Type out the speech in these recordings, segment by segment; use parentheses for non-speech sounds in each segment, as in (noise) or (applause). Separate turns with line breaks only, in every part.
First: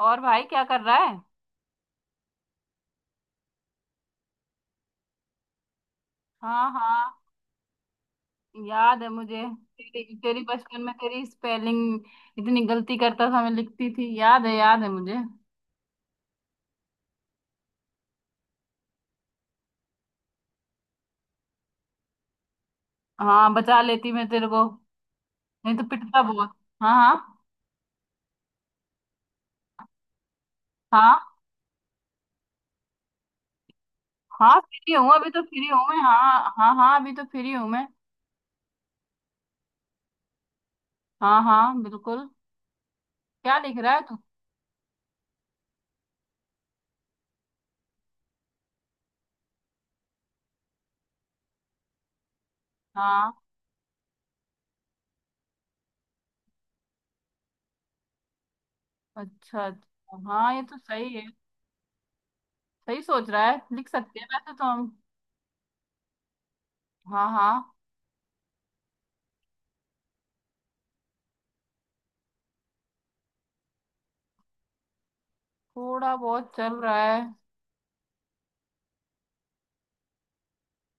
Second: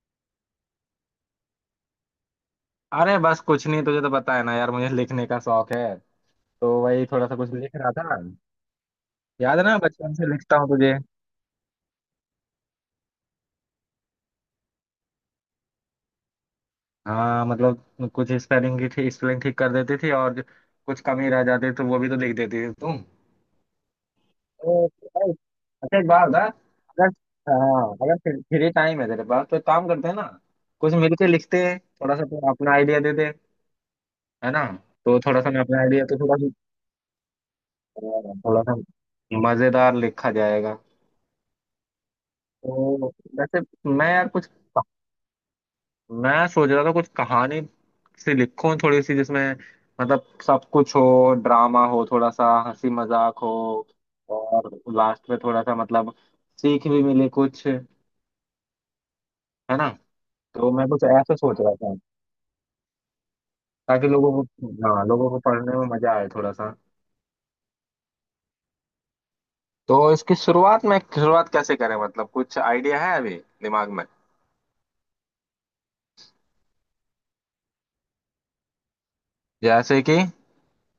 और भाई क्या कर रहा है?
अरे बस कुछ नहीं। तुझे तो पता है ना यार, मुझे लिखने का शौक है।
हाँ
तो वही
हाँ।
थोड़ा सा कुछ लिख रहा था।
याद है मुझे।
याद है ना,
तेरी
बचपन से
तेरी
लिखता हूँ
बचपन में
तुझे।
तेरी स्पेलिंग इतनी गलती करता था, मैं लिखती थी। याद है, याद है मुझे।
हाँ, मतलब कुछ स्पेलिंग की थी, स्पेलिंग ठीक कर देती थी और कुछ कमी रह जाती तो वो भी तो लिख देती थी तुम।
हाँ, बचा लेती मैं तेरे को।
ओ,
नहीं तो
अच्छा एक
पिटता
बात बता।
बहुत। हाँ
अगर
हाँ।
हाँ, अगर फ्री फ्री टाइम है तेरे पास तो एक काम करते हैं ना। कुछ
हाँ
मिलके लिखते हैं थोड़ा सा। तू अपना आइडिया दे दे। है
हाँ,
ना।
फ्री हूँ।
तो
अभी
थोड़ा
तो
सा मैं
फ्री हूँ
अपना
मैं,
आइडिया। तो थोड़ा
हाँ
सा,
हाँ हाँ, अभी तो फ्री हूँ मैं।
थोड़ा सा मजेदार लिखा जाएगा।
हाँ हाँ, बिल्कुल।
तो
क्या
वैसे,
लिख रहा है
मैं
तू?
यार कुछ, मैं सोच रहा था कुछ कहानी सी लिखूं थोड़ी सी, जिसमें मतलब सब कुछ हो, ड्रामा हो, थोड़ा सा हंसी
हाँ।
मजाक हो और लास्ट में थोड़ा सा मतलब सीख भी मिले कुछ। है
अच्छा
ना।
अच्छा। हाँ, ये
तो
तो
मैं कुछ
सही है।
ऐसा सोच रहा था
सही सोच रहा है, लिख
ताकि
सकते हैं
लोगों
वैसे तो
को,
हम।
हाँ, लोगों को पढ़ने में मजा आए थोड़ा सा।
हाँ हाँ।
तो इसकी शुरुआत में, शुरुआत कैसे करें, मतलब कुछ आइडिया है अभी दिमाग में।
थोड़ा बहुत चल रहा है।
जैसे कि,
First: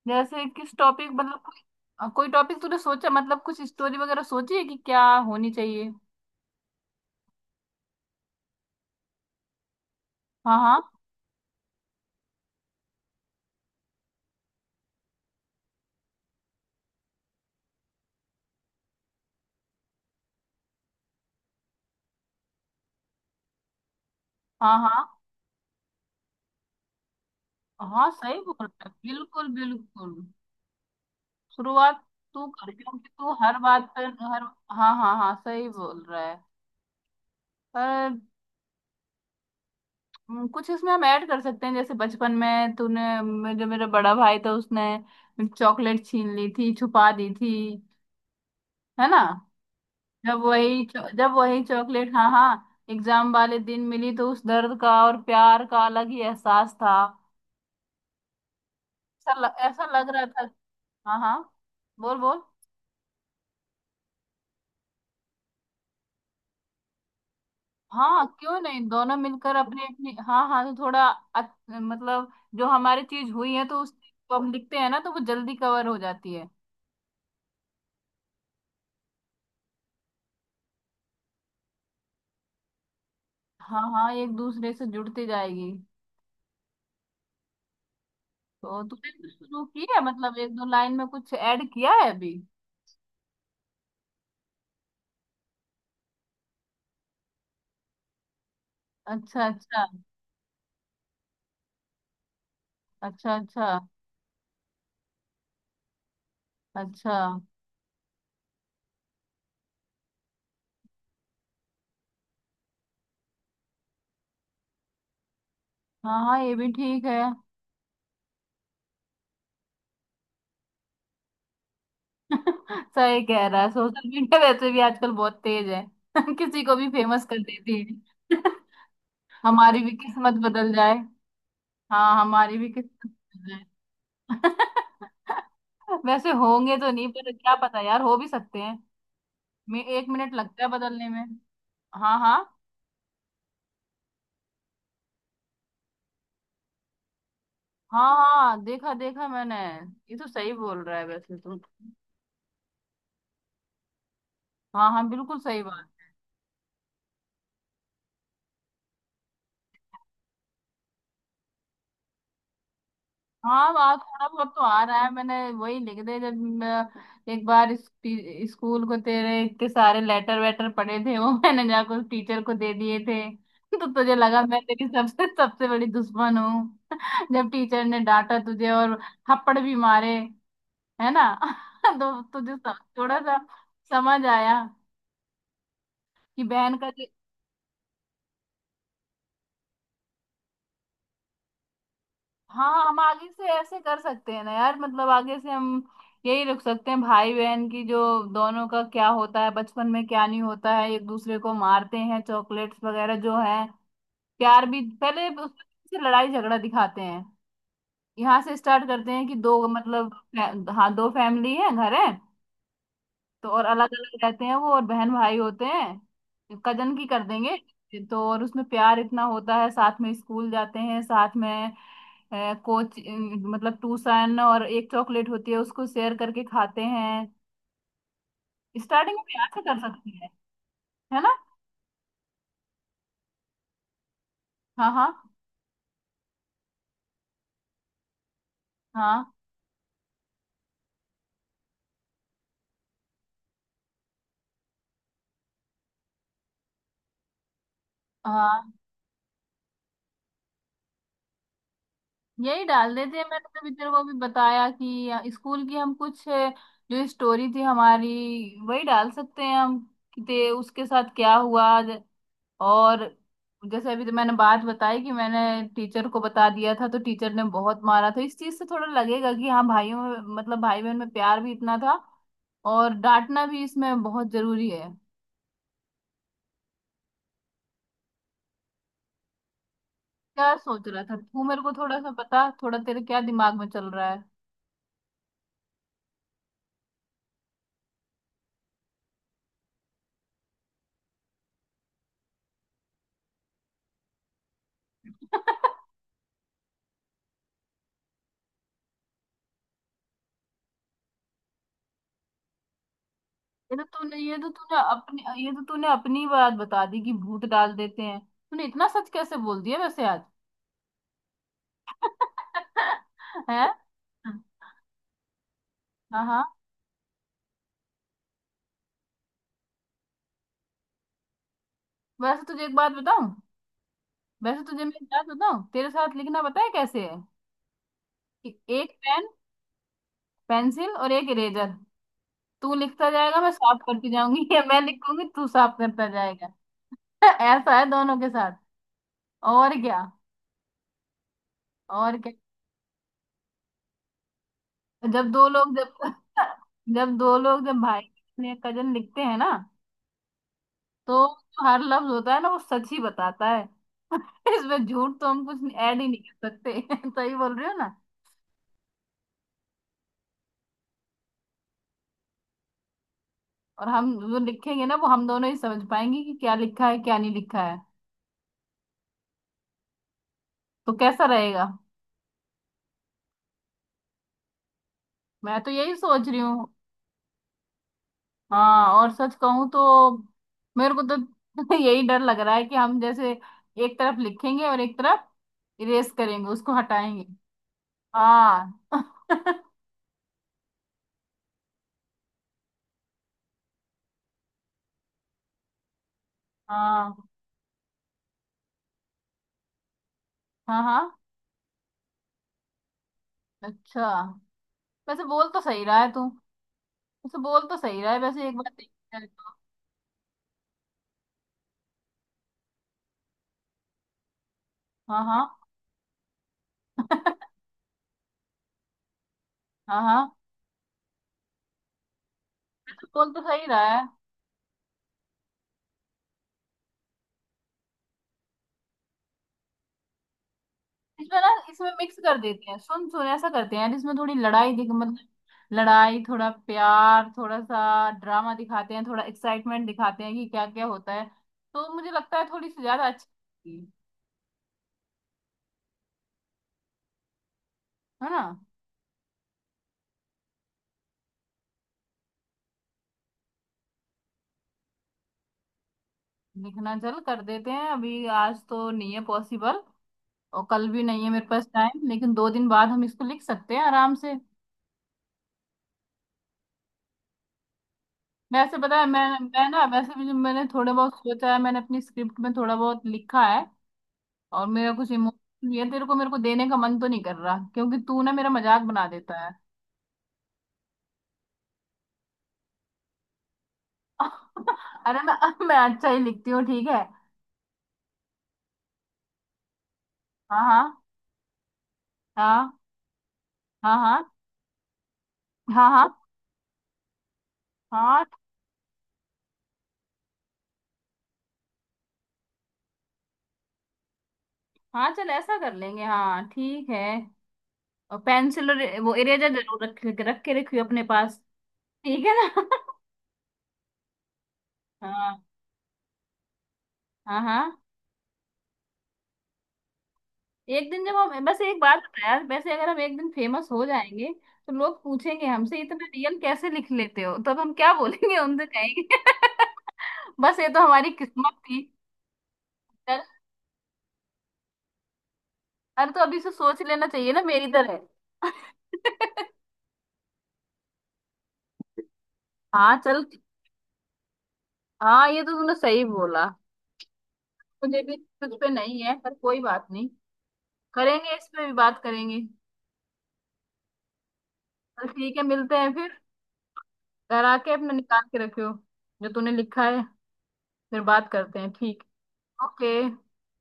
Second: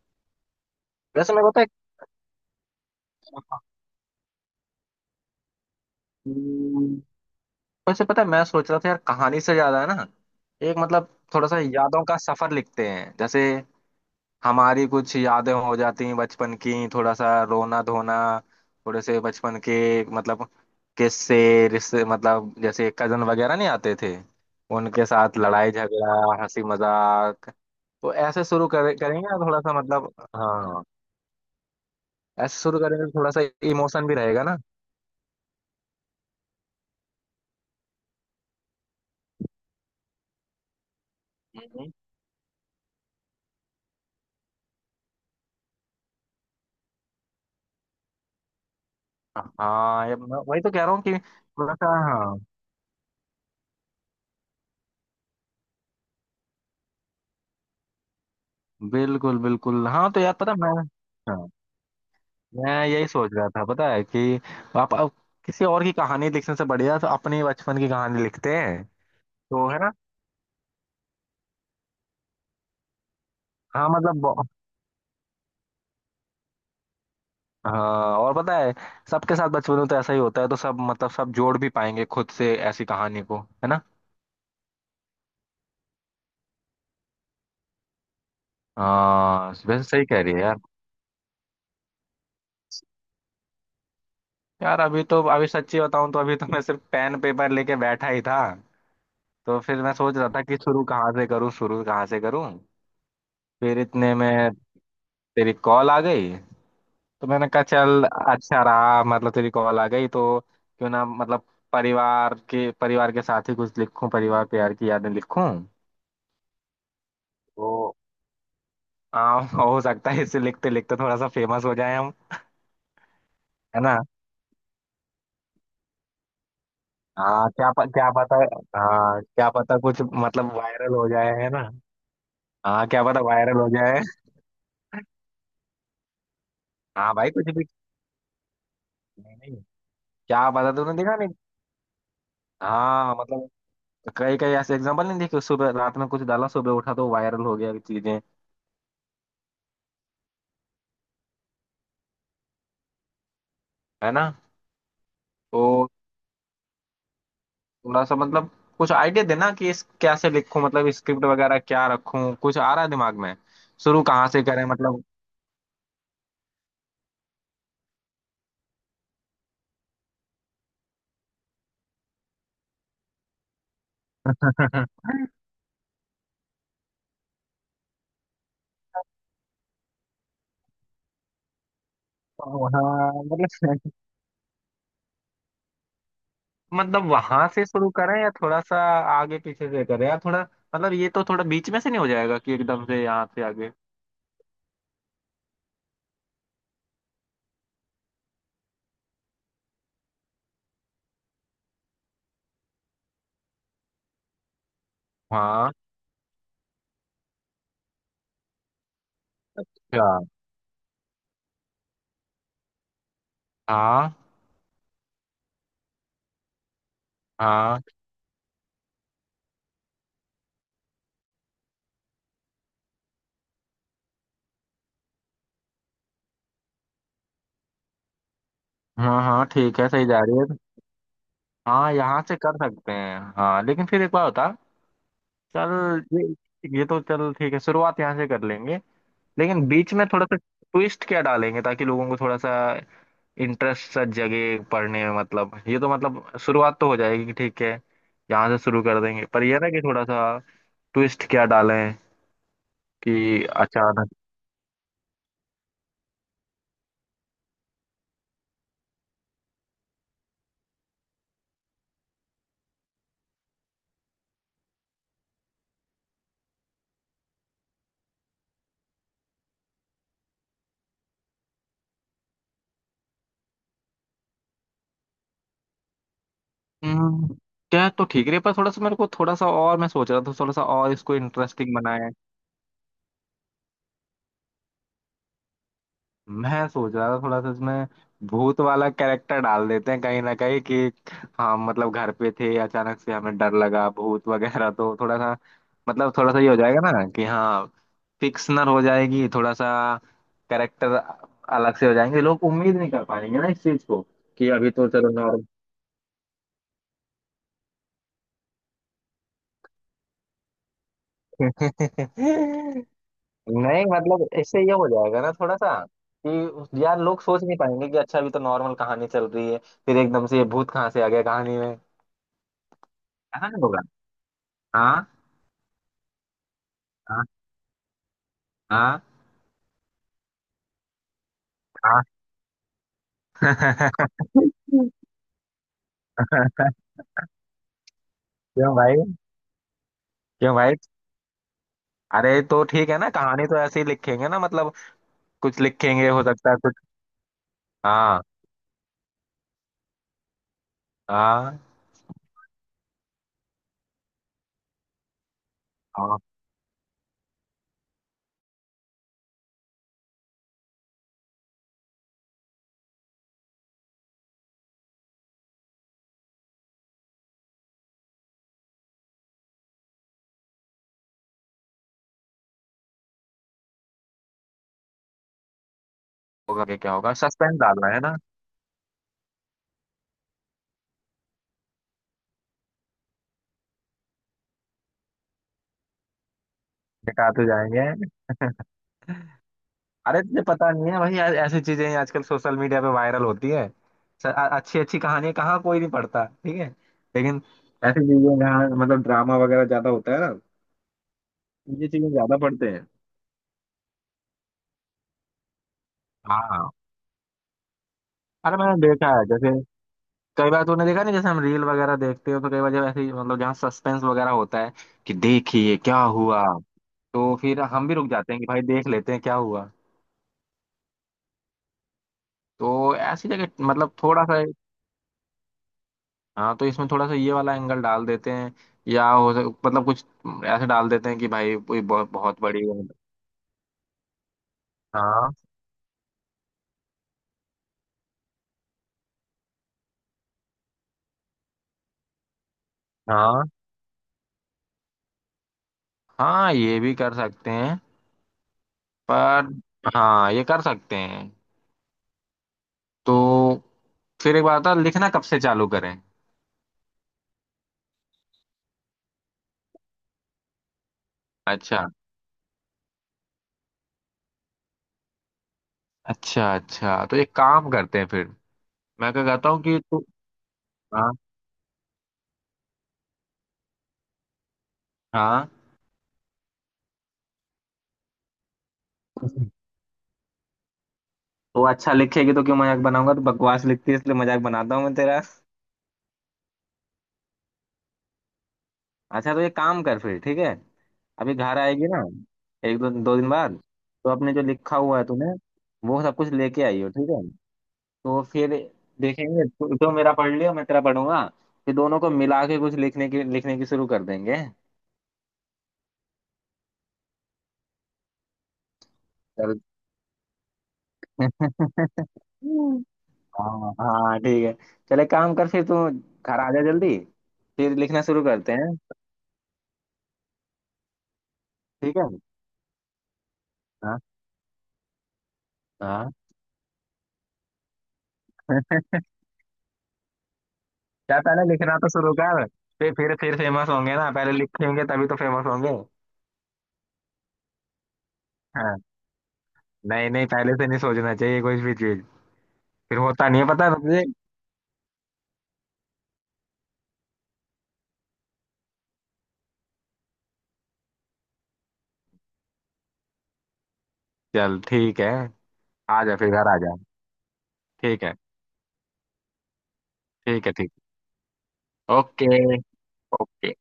जैसे किस टॉपिक,
जैसे
मतलब
मेरे को तो
कोई टॉपिक तूने सोचा? मतलब कुछ स्टोरी वगैरह सोची है कि क्या होनी चाहिए?
एक, वैसे पता है, मैं सोच रहा था यार, कहानी से ज्यादा है ना,
हाँ
एक
हाँ
मतलब थोड़ा सा यादों का सफर लिखते हैं। जैसे हमारी कुछ यादें हो जाती हैं बचपन की, थोड़ा सा रोना धोना, थोड़े से बचपन के मतलब किस्से, रिश्ते, मतलब जैसे कजन वगैरह नहीं आते थे,
हाँ
उनके
हाँ
साथ लड़ाई झगड़ा, हंसी मजाक।
हाँ,
तो
सही
ऐसे
बोल रहा है,
करेंगे ना,
बिल्कुल
थोड़ा सा मतलब।
बिल्कुल।
हाँ,
शुरुआत तू
ऐसे
कर,
शुरू करेंगे
क्योंकि
तो थोड़ा
तू
सा
हर बात पर
इमोशन भी
हर।
रहेगा ना।
हाँ हाँ हाँ, सही बोल रहा है। पर कुछ इसमें हम ऐड कर सकते हैं,
हम्म।
जैसे बचपन में तूने जो मेरा बड़ा भाई था, उसने चॉकलेट छीन ली थी, छुपा दी थी, है ना?
हाँ, वही तो कह रहा हूँ कि
जब वही
थोड़ा सा,
चॉकलेट, हाँ हाँ, एग्जाम वाले दिन मिली तो उस दर्द का और प्यार का अलग ही एहसास था।
बिल्कुल
ऐसा
बिल्कुल।
लग
हाँ तो
रहा
यार,
था।
पता, मैं,
हाँ हाँ।
हाँ,
बोल बोल।
मैं यही सोच रहा था पता है, कि आप अब किसी और की कहानी लिखने से बढ़िया तो अपने बचपन की कहानी
हाँ,
लिखते
क्यों नहीं,
हैं।
दोनों मिलकर
तो है
अपनी
ना।
अपनी। हाँ हाँ, तो थोड़ा मतलब जो हमारी चीज हुई है तो
हाँ
उस चीज
मतलब
को
बहु-
हम लिखते हैं ना, तो वो जल्दी कवर हो जाती है।
हाँ, और पता है, सबके साथ बचपन में तो ऐसा ही होता है, तो सब मतलब सब जोड़ भी पाएंगे खुद से ऐसी कहानी को। है
हाँ
ना।
हाँ, एक दूसरे से जुड़ती जाएगी। तो तूने कुछ
हाँ,
शुरू
वैसे
की है?
सही कह रही
मतलब
है
एक
यार।
दो लाइन में कुछ ऐड किया है अभी?
यार अभी तो, अभी सच्ची बताऊं तो अभी तो मैं सिर्फ पेन पेपर लेके बैठा ही था।
अच्छा
तो फिर
अच्छा।
मैं सोच रहा था कि शुरू कहाँ से करूँ, शुरू कहाँ से करूँ।
अच्छा अच्छा।
फिर इतने में तेरी कॉल आ गई।
अच्छा।
तो मैंने कहा चल, अच्छा रहा मतलब, तेरी कॉल आ गई तो क्यों ना मतलब परिवार के साथ ही कुछ लिखूं, परिवार प्यार की यादें लिखूं।
हाँ हाँ, ये भी ठीक है।
तो हो सकता है इसे लिखते लिखते थोड़ा सा फेमस हो जाए हम।
(laughs) सही कह रहा है,
है ना।
सोशल मीडिया वैसे भी आजकल बहुत तेज है। (laughs) किसी को भी फेमस कर देती
क्या पता।
है। (laughs)
हाँ क्या पता
हमारी भी
कुछ
किस्मत
मतलब
बदल
वायरल
जाए।
हो जाए। है ना।
हाँ, हमारी भी
हाँ क्या
किस्मत
पता
बदल
वायरल
जाए।
हो जाए।
(laughs) वैसे होंगे तो नहीं,
हाँ भाई
पर
कुछ
क्या
भी।
पता यार, हो भी सकते हैं।
नहीं, नहीं।
मैं एक मिनट
क्या
लगता है
पता, तूने
बदलने
देखा
में।
नहीं।
हाँ हाँ।
हाँ मतलब कई कई ऐसे एग्जाम्पल नहीं देखे, सुबह, रात में कुछ डाला, सुबह उठा तो वायरल हो गया
हाँ
चीजें।
हाँ, देखा देखा मैंने। ये तो सही बोल रहा है वैसे तुम।
है ना।
हाँ हाँ, बिल्कुल सही बात।
तो थोड़ा सा मतलब कुछ आइडिया देना कि इस कैसे लिखूं, मतलब स्क्रिप्ट वगैरह क्या रखूं, कुछ आ रहा है दिमाग में,
हाँ, वहाँ
शुरू
थोड़ा
कहाँ से
बहुत तो
करें
आ रहा
मतलब।
है। मैंने वही लिख दे, जब मैं एक बार स्कूल को तेरे इतने सारे लेटर वेटर पड़े थे वो, (laughs) मैंने जाकर टीचर को दे दिए थे। तो तुझे लगा मैं तेरी सबसे
(laughs)
सबसे बड़ी दुश्मन हूँ। जब टीचर ने डांटा तुझे और थप्पड़ भी मारे, है ना? (laughs) तो तुझे
वहाँ,
थोड़ा सा
मतलब,
समझ आया कि बहन का।
मतलब वहां से शुरू करें या थोड़ा सा आगे पीछे से करें या थोड़ा, मतलब ये तो थोड़ा बीच में से नहीं हो जाएगा कि
हाँ,
एकदम
हम
से यहाँ
आगे
से
से
आगे।
ऐसे कर सकते हैं ना यार, मतलब आगे से हम यही रख सकते हैं, भाई बहन की जो दोनों का क्या होता है बचपन में, क्या नहीं होता है, एक दूसरे को मारते हैं, चॉकलेट्स वगैरह जो है। प्यार भी पहले
हाँ,
से लड़ाई झगड़ा दिखाते हैं। यहाँ से स्टार्ट करते हैं कि दो
अच्छा।
मतलब हाँ, दो फैमिली है, घर है, तो और अलग
हाँ
अलग रहते हैं वो, और बहन भाई होते हैं, कजन की कर देंगे।
हाँ
तो और उसमें प्यार इतना होता है, साथ में स्कूल जाते हैं, साथ में है कोच मतलब टूसन, और एक चॉकलेट होती है उसको शेयर करके खाते हैं। स्टार्टिंग
हाँ
में
हाँ,
प्यार से कर
ठीक है, सही
सकती
जा
है
रही है।
है ना?
हाँ यहाँ से कर सकते हैं, हाँ, लेकिन फिर एक बार होता।
हाँ हाँ।
चल ये तो चल ठीक है, शुरुआत यहाँ से कर लेंगे।
हाँ
लेकिन बीच में थोड़ा सा ट्विस्ट क्या डालेंगे ताकि लोगों को थोड़ा सा इंटरेस्ट सा जगे पढ़ने में। मतलब ये तो मतलब शुरुआत तो हो जाएगी कि ठीक है, यहाँ से
हाँ।
शुरू कर देंगे, पर ये ना कि थोड़ा सा ट्विस्ट क्या डालें
यही डाल देते हैं,
कि
मैंने तभी तेरे को
अचानक।
अभी बताया कि स्कूल की हम कुछ, जो स्टोरी थी हमारी, वही डाल सकते हैं हम, कि ते उसके साथ क्या हुआ। और जैसे अभी तो मैंने बात बताई कि मैंने टीचर को बता दिया था तो टीचर ने बहुत मारा था, इस चीज से थोड़ा लगेगा कि हाँ भाइयों में, मतलब भाई बहन में प्यार भी इतना था, और डांटना भी इसमें बहुत जरूरी है।
हम्म, क्या है, तो ठीक है, पर थोड़ा सा मेरे को थोड़ा सा, और मैं सोच रहा था थोड़ा
क्या
सा
सोच
और
रहा था
इसको
तू? मेरे
इंटरेस्टिंग।
को थोड़ा सा पता, थोड़ा तेरे क्या दिमाग में चल रहा है।
मैं सोच रहा था थोड़ा सा इसमें भूत वाला कैरेक्टर डाल देते हैं कहीं ना कहीं, कि हम मतलब घर पे थे, अचानक से हमें डर लगा, भूत (laughs) वगैरह, तो थोड़ा सा
(laughs)
मतलब थोड़ा सा ये हो जाएगा ना कि हाँ, फिक्शनल हो जाएगी थोड़ा सा, कैरेक्टर अलग से हो जाएंगे, लोग उम्मीद नहीं कर पाएंगे ना इस चीज को, कि अभी तो चलो नॉर्मल।
ये तो तूने अपनी ही बात बता दी कि भूत डाल देते हैं। तूने इतना सच कैसे बोल दिया वैसे आज?
(laughs) नहीं
(laughs) है।
मतलब, इससे ये हो जाएगा ना थोड़ा सा
हाँ हाँ।
कि यार लोग सोच नहीं पाएंगे कि अच्छा अभी तो नॉर्मल कहानी चल रही है, फिर एकदम से ये भूत कहाँ से आ गया कहानी में।
वैसे तुझे एक बात बताऊं?
ऐसा नहीं।
वैसे तुझे मैं एक
हाँ,
बात बताऊं, तेरे साथ लिखना पता है कैसे है?
हाँ।
कि एक
हाँ,
पेन, पेंसिल और एक इरेजर।
हाँ।
तू लिखता जाएगा, मैं साफ करती
(laughs)
जाऊंगी, (laughs) या मैं लिखूंगी तू साफ करता जाएगा। (laughs) ऐसा है दोनों के साथ।
क्यों भाई,
और क्या।
क्यों भाई,
और क्या।
अरे तो ठीक है ना, कहानी तो ऐसे ही लिखेंगे ना मतलब
जब दो
कुछ
लोग
लिखेंगे,
जब
हो सकता
(laughs)
है कुछ।
जब दो लोग, जब भाई
हाँ,
या कजन लिखते हैं ना, तो
हाँ,
जो हर लफ्ज होता है ना वो सच ही बताता है। (laughs) इसमें झूठ तो हम कुछ ऐड ही
हाँ,
नहीं कर सकते। (laughs) सही बोल रही हो ना। और हम जो लिखेंगे ना वो हम दोनों ही समझ पाएंगे कि क्या लिखा है, क्या नहीं लिखा है। तो कैसा रहेगा? मैं तो यही सोच रही
होगा
हूँ।
कि क्या होगा, सस्पेंस डालना है ना,
हाँ, और सच कहूँ तो मेरे को तो (laughs) यही डर लग रहा है कि हम जैसे एक तरफ लिखेंगे और एक तरफ इरेज करेंगे, उसको हटाएंगे।
दिखाते जाएंगे।
हाँ। (laughs)
अरे तुझे पता नहीं है भाई, ऐसी चीजें ही आजकल सोशल मीडिया पे वायरल होती है। अच्छी अच्छी कहानी कहाँ कोई नहीं पढ़ता, ठीक है,
हाँ
लेकिन ऐसी चीजें जहाँ मतलब ड्रामा वगैरह ज्यादा होता है ना,
हाँ। हाँ,
ये चीजें ज्यादा पढ़ते हैं।
अच्छा। वैसे बोल तो सही रहा है तू।
हाँ, हाँ।
वैसे बोल तो सही रहा है, वैसे एक
अरे
बार
मैंने देखा
देखा
है,
जाए
जैसे
तो।
कई बार तूने देखा नहीं, जैसे हम रील वगैरह देखते हो तो कई बार जब ऐसे ही, मतलब जहाँ सस्पेंस वगैरह होता है कि
हाँ हाँ।
देखिए क्या हुआ, तो फिर हम भी रुक जाते हैं कि भाई देख लेते हैं क्या हुआ।
हाँ हाँ,
तो
तो
ऐसी
बोल तो
जगह
सही रहा
मतलब
है।
थोड़ा सा, हाँ, तो इसमें थोड़ा सा ये वाला एंगल डाल देते हैं, मतलब कुछ ऐसे डाल देते हैं कि
इसमें ना,
भाई कोई
इसमें
बहुत
मिक्स कर
बहुत बड़ी।
देते हैं, सुन सुन, ऐसा करते हैं यार, इसमें थोड़ी लड़ाई दिख, मतलब
हाँ,
लड़ाई, थोड़ा प्यार, थोड़ा सा ड्रामा दिखाते हैं, थोड़ा एक्साइटमेंट दिखाते हैं कि क्या क्या होता है। तो मुझे लगता है थोड़ी सी ज्यादा अच्छी
हाँ,
लगेगी,
हाँ, ये भी कर सकते हैं,
है ना।
पर हाँ, ये कर सकते हैं। तो फिर एक बात था, लिखना कब से चालू करें।
लिखना चल कर देते हैं, अभी आज तो नहीं है पॉसिबल, और कल भी नहीं है मेरे पास
अच्छा,
टाइम, लेकिन 2 दिन बाद हम इसको लिख सकते हैं आराम से।
अच्छा अच्छा, तो एक काम करते हैं फिर।
वैसे पता है
मैं
मैं
क्या कहता हूँ
मैं
कि
ना,
तू,
वैसे भी जो मैंने थोड़ा
हाँ,
बहुत सोचा है, मैंने अपनी स्क्रिप्ट में थोड़ा बहुत लिखा है, और मेरा कुछ
हाँ।
इमोशन ये तेरे को मेरे को देने का मन तो नहीं कर रहा, क्योंकि तू ना मेरा मजाक बना देता है।
(laughs) तो अच्छा लिखेगी तो क्यों मजाक बनाऊंगा, तो बकवास लिखती है इसलिए मजाक बनाता हूँ मैं
(laughs)
तेरा।
अरे मैं अच्छा ही लिखती हूँ, ठीक है।
अच्छा, तो ये काम कर फिर, ठीक है।
हाँ
अभी घर आएगी ना,
हाँ
एक दो दो दिन बाद,
हाँ हाँ
तो
हाँ
अपने जो लिखा हुआ है तूने, वो
हाँ
सब कुछ लेके आई हो, ठीक है।
हाँ
तो
हाँ
फिर देखेंगे, तू तो मेरा पढ़ लियो, मैं तेरा पढ़ूंगा, फिर दोनों को मिला के कुछ लिखने की शुरू कर देंगे।
हाँ, चल ऐसा कर लेंगे, हाँ ठीक है। और पेंसिल और वो इरेजर
चल।
जरूर रख, रख के रखियो अपने पास,
(laughs)
ठीक है ना? (laughs)
हाँ हाँ ठीक है, चले, काम
हाँ
कर फिर तू, घर आ जा जल्दी,
हाँ
फिर
हाँ।
लिखना शुरू करते हैं।
एक दिन जब हम, बस एक बात
ठीक है।
बता यार, वैसे अगर हम एक दिन फेमस हो
हाँ,
जाएंगे, तो लोग पूछेंगे हमसे इतना
हाँ।
रियल कैसे लिख लेते हो, तब हम क्या बोलेंगे उनसे,
(laughs)
कहेंगे (laughs) बस ये तो हमारी
क्या, पहले
किस्मत
लिखना
थी।
तो शुरू कर, फिर फिर
चल।
फिर फेमस होंगे ना, पहले लिखेंगे तभी तो फेमस होंगे।
अरे तो अभी से सोच लेना चाहिए ना, मेरी तरह।
हाँ,
(laughs)
नहीं नहीं पहले से नहीं सोचना चाहिए कोई भी चीज,
हाँ
फिर
चल।
होता नहीं है पता है तुझे।
हाँ, ये तो तूने सही बोला। मुझे भी। तुझ पे नहीं है पर कोई बात नहीं। करेंगे, इस पे भी बात करेंगे।
चल ठीक
चल
है,
ठीक है, मिलते हैं
आ जा
फिर।
फिर, घर आ जा।
घर आके अपना
ठीक है,
निकाल के रखियो जो तूने लिखा है।
ठीक है, ठीक।
फिर बात करते हैं, ठीक।
ओके।
ओके।
ओके।